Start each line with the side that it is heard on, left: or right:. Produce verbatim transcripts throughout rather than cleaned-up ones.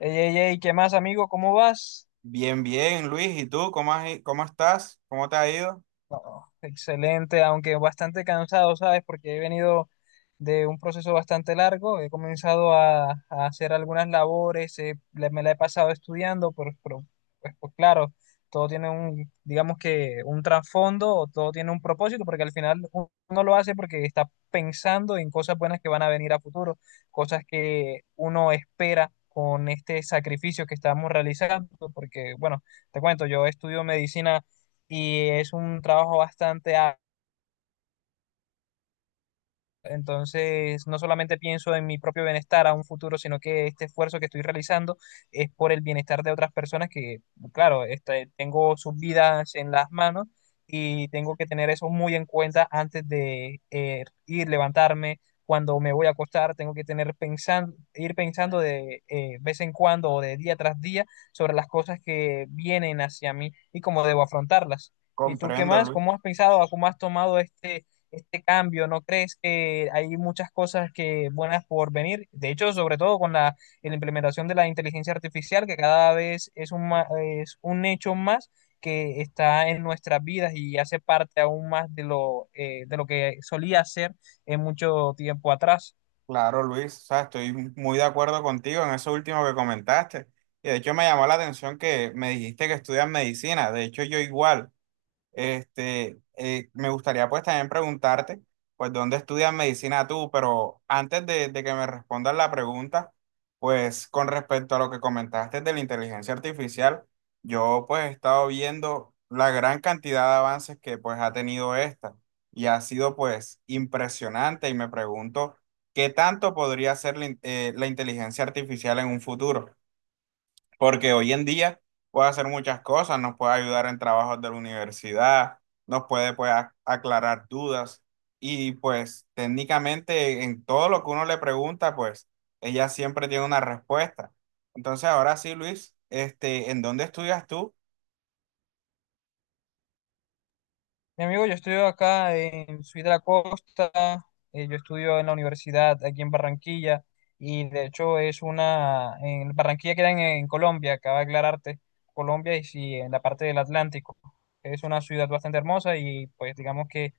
left: Ey, ey, ey, ¿qué más, amigo? ¿Cómo vas?
right: Bien, bien, Luis. ¿Y tú cómo has i- cómo estás? ¿Cómo te ha ido?
left: No, excelente, aunque bastante cansado, ¿sabes? Porque he venido de un proceso bastante largo, he comenzado a, a hacer algunas labores, eh, le- me la he pasado estudiando, pero, pero, pues, pues claro, todo tiene un, digamos que un trasfondo, o todo tiene un propósito, porque al final u- uno lo hace porque está pensando en cosas buenas que van a venir a futuro, cosas que uno espera con este sacrificio que estamos realizando, porque bueno, te cuento, yo estudio medicina y es un trabajo bastante entonces, no solamente pienso en mi propio bienestar a un futuro, sino que este esfuerzo que estoy realizando es por el bienestar de otras personas que, claro, este, tengo sus vidas en las manos y tengo que tener eso muy en cuenta antes de eh, ir, levantarme, cuando me voy a acostar, tengo que tener pensando, ir pensando de eh, vez en cuando o de día tras día sobre las cosas que vienen hacia mí y cómo debo afrontarlas. ¿Y tú qué
right: Comprendo,
left: más?
right: Luis.
left: ¿Cómo has pensado, cómo has tomado este este cambio? ¿No crees que hay muchas cosas que buenas por venir? De hecho, sobre todo con la, la implementación de la inteligencia artificial, que cada vez es un, ma- es un hecho más que está en nuestras vidas y hace parte aún más de lo, eh, de lo que solía ser en mucho tiempo atrás.
right: Claro, Luis. O sea, estoy muy de acuerdo contigo en eso último que comentaste. Y de hecho me llamó la atención que me dijiste que estudias medicina. De hecho, yo igual. Este, eh, me gustaría pues también preguntarte, pues, ¿dónde estudias medicina tú? Pero antes de, de que me respondas la pregunta, pues, con respecto a lo que comentaste de la inteligencia artificial, yo pues he estado viendo la gran cantidad de avances que pues ha tenido esta y ha sido pues impresionante y me pregunto, ¿qué tanto podría ser la in- eh, la inteligencia artificial en un futuro? Porque hoy en día puede hacer muchas cosas, nos puede ayudar en trabajos de la universidad, nos puede pues, a- aclarar dudas y pues técnicamente en todo lo que uno le pregunta, pues ella siempre tiene una respuesta. Entonces ahora sí, Luis, este, ¿en dónde estudias tú?
left: Mi amigo, yo estudio acá en Ciudad de la Costa, eh, yo estudio en la universidad aquí en Barranquilla y de hecho es una, en Barranquilla queda en, en Colombia, acaba de aclararte, Colombia y sí, en la parte del Atlántico. Es una ciudad bastante hermosa y pues digamos que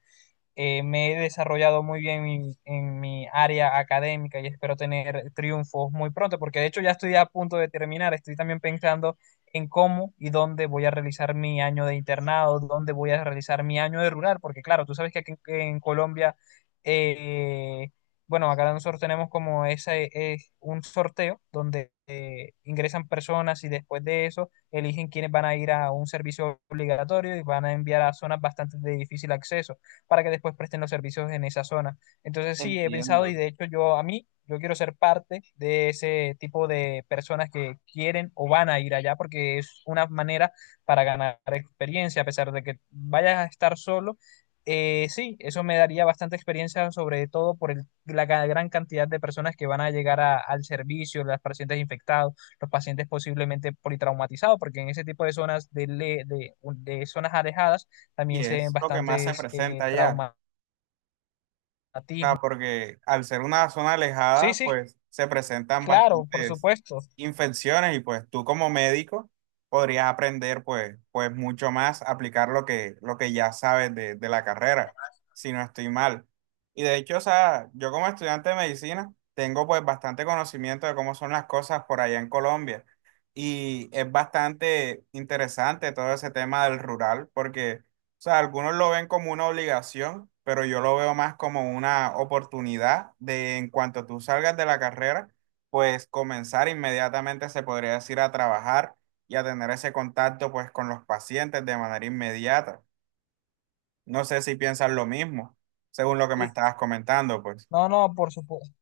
left: eh, me he desarrollado muy bien en, en mi área académica y espero tener triunfos muy pronto, porque de hecho ya estoy a punto de terminar, estoy también pensando en cómo y dónde voy a realizar mi año de internado, dónde voy a realizar mi año de rural, porque claro, tú sabes que aquí en, en Colombia, eh, bueno, acá nosotros tenemos como ese, es un sorteo donde eh, ingresan personas y después de eso eligen quiénes van a ir a un servicio obligatorio y van a enviar a zonas bastante de difícil acceso para que después presten los servicios en esa zona. Entonces sí, he pensado
right: Entiendo.
left: y de hecho yo a mí, yo quiero ser parte de ese tipo de personas que quieren o van a ir allá porque es una manera para ganar experiencia, a pesar de que vayas a estar solo. Eh, sí, eso me daría bastante experiencia, sobre todo por el- la ga- gran cantidad de personas que van a llegar a- al servicio, los pacientes infectados, los pacientes posiblemente politraumatizados, porque en ese tipo de zonas de, le- de, de zonas alejadas
right: ¿Y
left: también se ven
right: es lo que más se
left: bastantes
right: presenta
left: eh,
right: allá?
left: traumatismos.
right: Ah, porque al ser una zona
left: Sí,
right: alejada,
left: sí,
right: pues se presentan
left: claro, por
right: bastantes
left: supuesto.
right: infecciones y pues tú como médico podrías aprender pues, pues mucho más, aplicar lo que, lo que ya sabes de, de la carrera, si no estoy mal. Y de hecho, o sea, yo como estudiante de medicina tengo pues bastante conocimiento de cómo son las cosas por allá en Colombia. Y es bastante interesante todo ese tema del rural, porque o sea, algunos lo ven como una obligación, pero yo lo veo más como una oportunidad de en cuanto tú salgas de la carrera, pues comenzar inmediatamente, se podría decir, a trabajar y a tener ese contacto pues con los pacientes de manera inmediata. No sé si piensas lo mismo, según lo que me
left: Sí.
right: estabas comentando, pues.
left: No, no, por supuesto.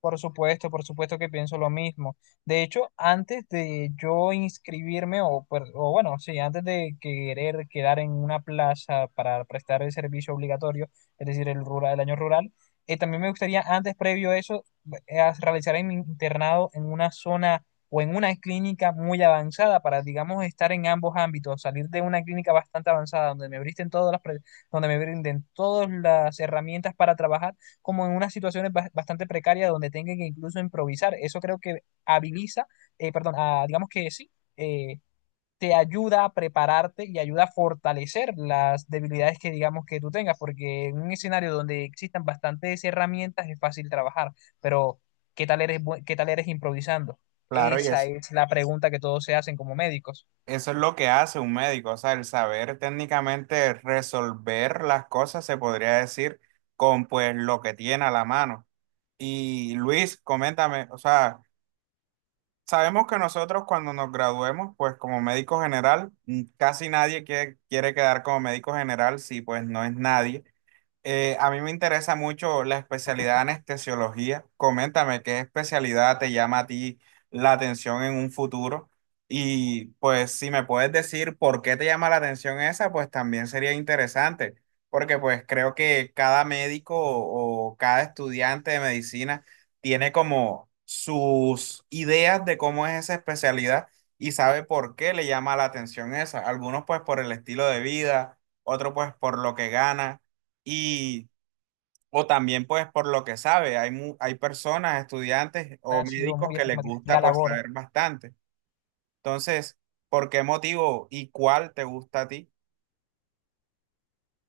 left: Por supuesto, por supuesto que pienso lo mismo. De hecho, antes de yo inscribirme, o, per- o bueno, sí, antes de querer quedar en una plaza para prestar el servicio obligatorio, es decir, el rural, el año rural, eh, también me gustaría, antes, previo a eso, eh, as- realizar mi internado en una zona o en una clínica muy avanzada para, digamos, estar en ambos ámbitos, salir de una clínica bastante avanzada donde me brinden todas las, pre- donde me brinden todas las herramientas para trabajar como en unas situaciones bas- bastante precarias donde tenga que incluso improvisar. Eso creo que habiliza, eh, perdón, a- digamos que sí, eh, te ayuda a prepararte y ayuda a fortalecer las debilidades que digamos que tú tengas, porque en un escenario donde existan bastantes herramientas es fácil trabajar, pero ¿qué tal eres, bu- qué tal eres improvisando?
right: Claro, y
left: Esa
right: ese.
left: es la pregunta que todos se hacen como médicos.
right: Eso es lo que hace un médico, o sea, el saber técnicamente resolver las cosas, se podría decir, con pues lo que tiene a la mano. Y Luis, coméntame, o sea, sabemos que nosotros cuando nos graduemos, pues como médico general, mm, casi nadie quiere, quiere quedar como médico general si pues no es nadie. Eh, a mí me interesa mucho la especialidad de anestesiología. Coméntame qué especialidad te llama a ti la atención en un futuro. Y pues si me puedes decir por qué te llama la atención esa, pues también sería interesante, porque pues creo que cada médico o, o cada estudiante de medicina tiene como sus ideas de cómo es esa especialidad y sabe por qué le llama la atención esa. Algunos pues por el estilo de vida, otros pues por lo que gana y, o también pues por lo que sabe, hay, mu- hay personas, estudiantes o
left: Ha sido
right: médicos
left: muy
right: que les
left: estigmatizada
right: gusta
left: la
right: pues
left: labor.
right: saber bastante. Entonces, ¿por qué motivo y cuál te gusta a ti?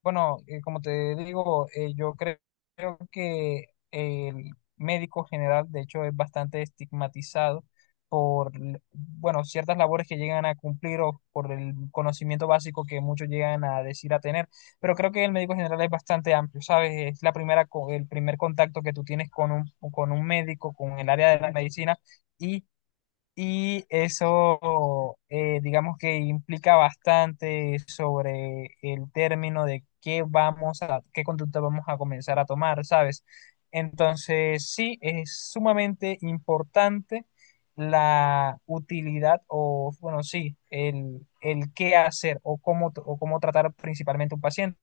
left: Bueno, eh, como te digo, eh, yo cre- creo que el médico general, de hecho, es bastante estigmatizado por, l- bueno, ciertas labores que llegan a cumplir o por el conocimiento básico que muchos llegan a decir a tener. Pero creo que el médico general es bastante amplio, ¿sabes? Es la primera, co- el primer contacto que tú tienes con un, con un médico, con el área de la medicina. Y eso, eh, digamos que implica bastante sobre el término de qué vamos a, qué conducta vamos a comenzar a tomar, ¿sabes? Entonces, sí, es sumamente importante la utilidad o, bueno, sí, el, el qué hacer o cómo, t- o cómo tratar principalmente a un paciente.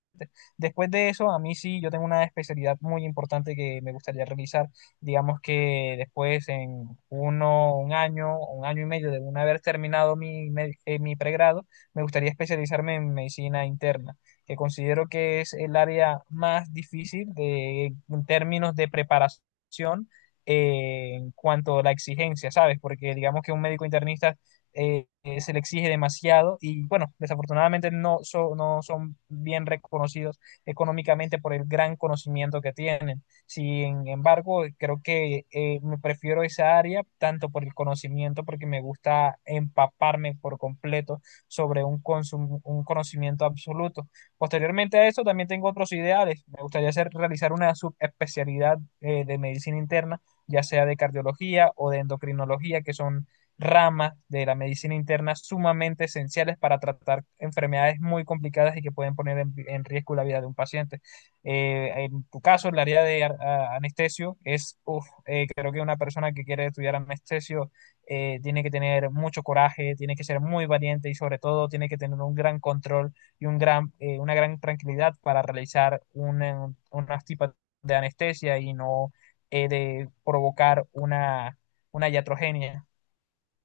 left: Después de eso, a mí sí, yo tengo una especialidad muy importante que me gustaría realizar digamos que después en uno, un año, un año y medio de una haber terminado mi, med- eh, mi pregrado, me gustaría especializarme en medicina interna, que considero que es el área más difícil de, en términos de preparación eh, en cuanto a la exigencia, ¿sabes? Porque digamos que un médico internista eh, eh, se le exige demasiado y bueno, desafortunadamente no, so- no son bien reconocidos económicamente por el gran conocimiento que tienen. Sin embargo, creo que eh, me prefiero esa área tanto por el conocimiento, porque me gusta empaparme por completo sobre un, consum- un conocimiento absoluto. Posteriormente a eso, también tengo otros ideales. Me gustaría hacer, realizar una subespecialidad eh, de medicina interna, ya sea de cardiología o de endocrinología, que son ramas de la medicina interna sumamente esenciales para tratar enfermedades muy complicadas y que pueden poner en en riesgo la vida de un paciente. Eh, en tu caso, el área de ar- a- anestesio es, uf, eh, creo que una persona que quiere estudiar anestesio eh, tiene que tener mucho coraje, tiene que ser muy valiente y sobre todo tiene que tener un gran control y un gran, eh, una gran tranquilidad para realizar una- unas tipas de anestesia y no eh, de provocar una, una iatrogenia.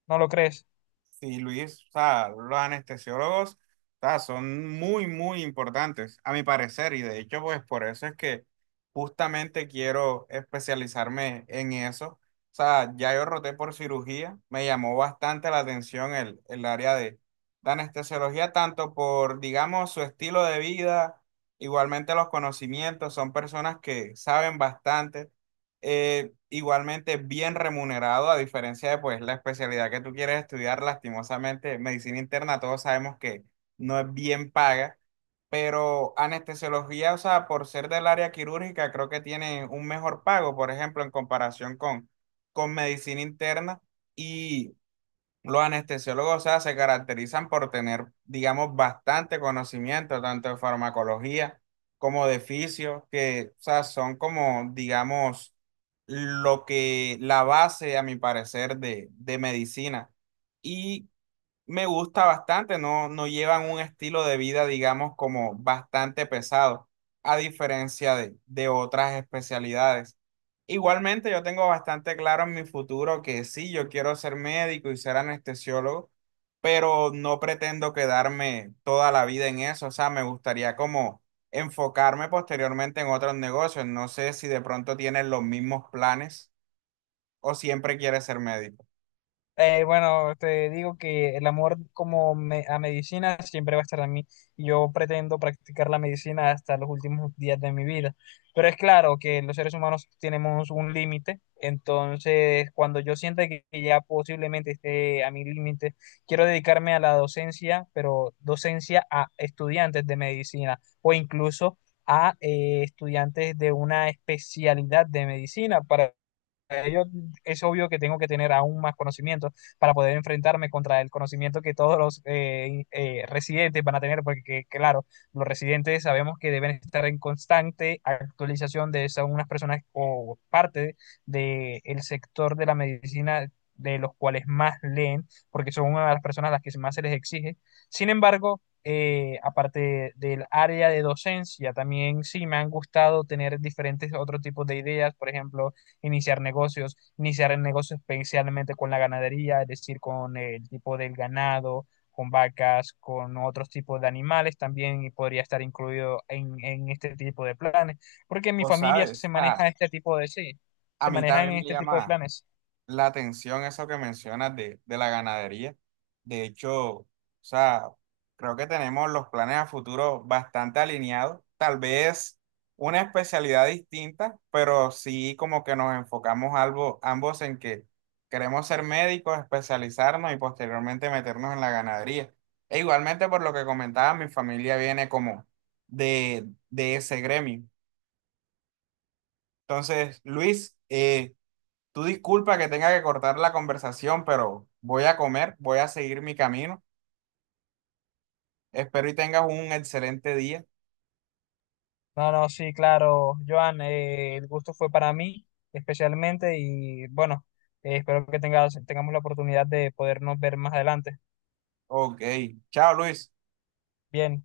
left: ¿No lo crees?
right: Sí, Luis, o sea, los anestesiólogos, o sea, son muy, muy importantes, a mi parecer, y de hecho, pues por eso es que justamente quiero especializarme en eso. O sea, ya yo roté por cirugía, me llamó bastante la atención el, el área de, de anestesiología, tanto por, digamos, su estilo de vida, igualmente los conocimientos, son personas que saben bastante eh, igualmente bien remunerado, a diferencia de pues la especialidad que tú quieres estudiar, lastimosamente, medicina interna, todos sabemos que no es bien paga, pero anestesiología, o sea, por ser del área quirúrgica, creo que tiene un mejor pago, por ejemplo, en comparación con, con medicina interna. Y los anestesiólogos, o sea, se caracterizan por tener, digamos, bastante conocimiento, tanto de farmacología como de fisios, que, o sea, son como, digamos, lo que, la base, a mi parecer, de, de medicina. Y me gusta bastante, no, no llevan un estilo de vida, digamos, como bastante pesado, a diferencia de, de otras especialidades. Igualmente, yo tengo bastante claro en mi futuro que sí, yo quiero ser médico y ser anestesiólogo, pero no pretendo quedarme toda la vida en eso. O sea, me gustaría como enfocarme posteriormente en otros negocios. No sé si de pronto tienes los mismos planes o siempre quieres ser médico.
left: Eh, bueno, te digo que el amor como me- a medicina siempre va a estar en mí. Y yo pretendo practicar la medicina hasta los últimos días de mi vida. Pero es claro que los seres humanos tenemos un límite. Entonces, cuando yo sienta que que ya posiblemente esté a mi límite, quiero dedicarme a la docencia, pero docencia a estudiantes de medicina o incluso a eh, estudiantes de una especialidad de medicina para es obvio que tengo que tener aún más conocimiento para poder enfrentarme contra el conocimiento que todos los eh, eh, residentes van a tener, porque claro, los residentes sabemos que deben estar en constante actualización de esas unas personas o parte del el sector de la medicina de los cuales más leen, porque son una de las personas a las que más se les exige. Sin embargo, eh, aparte del área de docencia, también sí me han gustado tener diferentes otros tipos de ideas, por ejemplo, iniciar negocios, iniciar el negocio especialmente con la ganadería, es decir, con el tipo del ganado, con vacas, con otros tipos de animales también y podría estar incluido en, en este tipo de planes, porque en mi
right: O
left: familia
right: sabes,
left: se maneja
right: ah,
left: este tipo de, sí,
right: a
left: se
right: mí
left: manejan
right: también
left: en
right: me
left: este tipo de
right: llama
left: planes.
right: la atención eso que mencionas de, de la ganadería. De hecho, o sea, creo que tenemos los planes a futuro bastante alineados. Tal vez una especialidad distinta, pero sí como que nos enfocamos algo, ambos en que queremos ser médicos, especializarnos y posteriormente meternos en la ganadería. E igualmente, por lo que comentaba, mi familia viene como de, de ese gremio. Entonces, Luis, eh, tú disculpa que tenga que cortar la conversación, pero voy a comer, voy a seguir mi camino. Espero y tengas un excelente día.
left: No, no, sí, claro, Joan, eh, el gusto fue para mí especialmente y bueno, eh, espero que tengas, tengamos la oportunidad de podernos ver más adelante.
right: Ok, chao Luis.
left: Bien,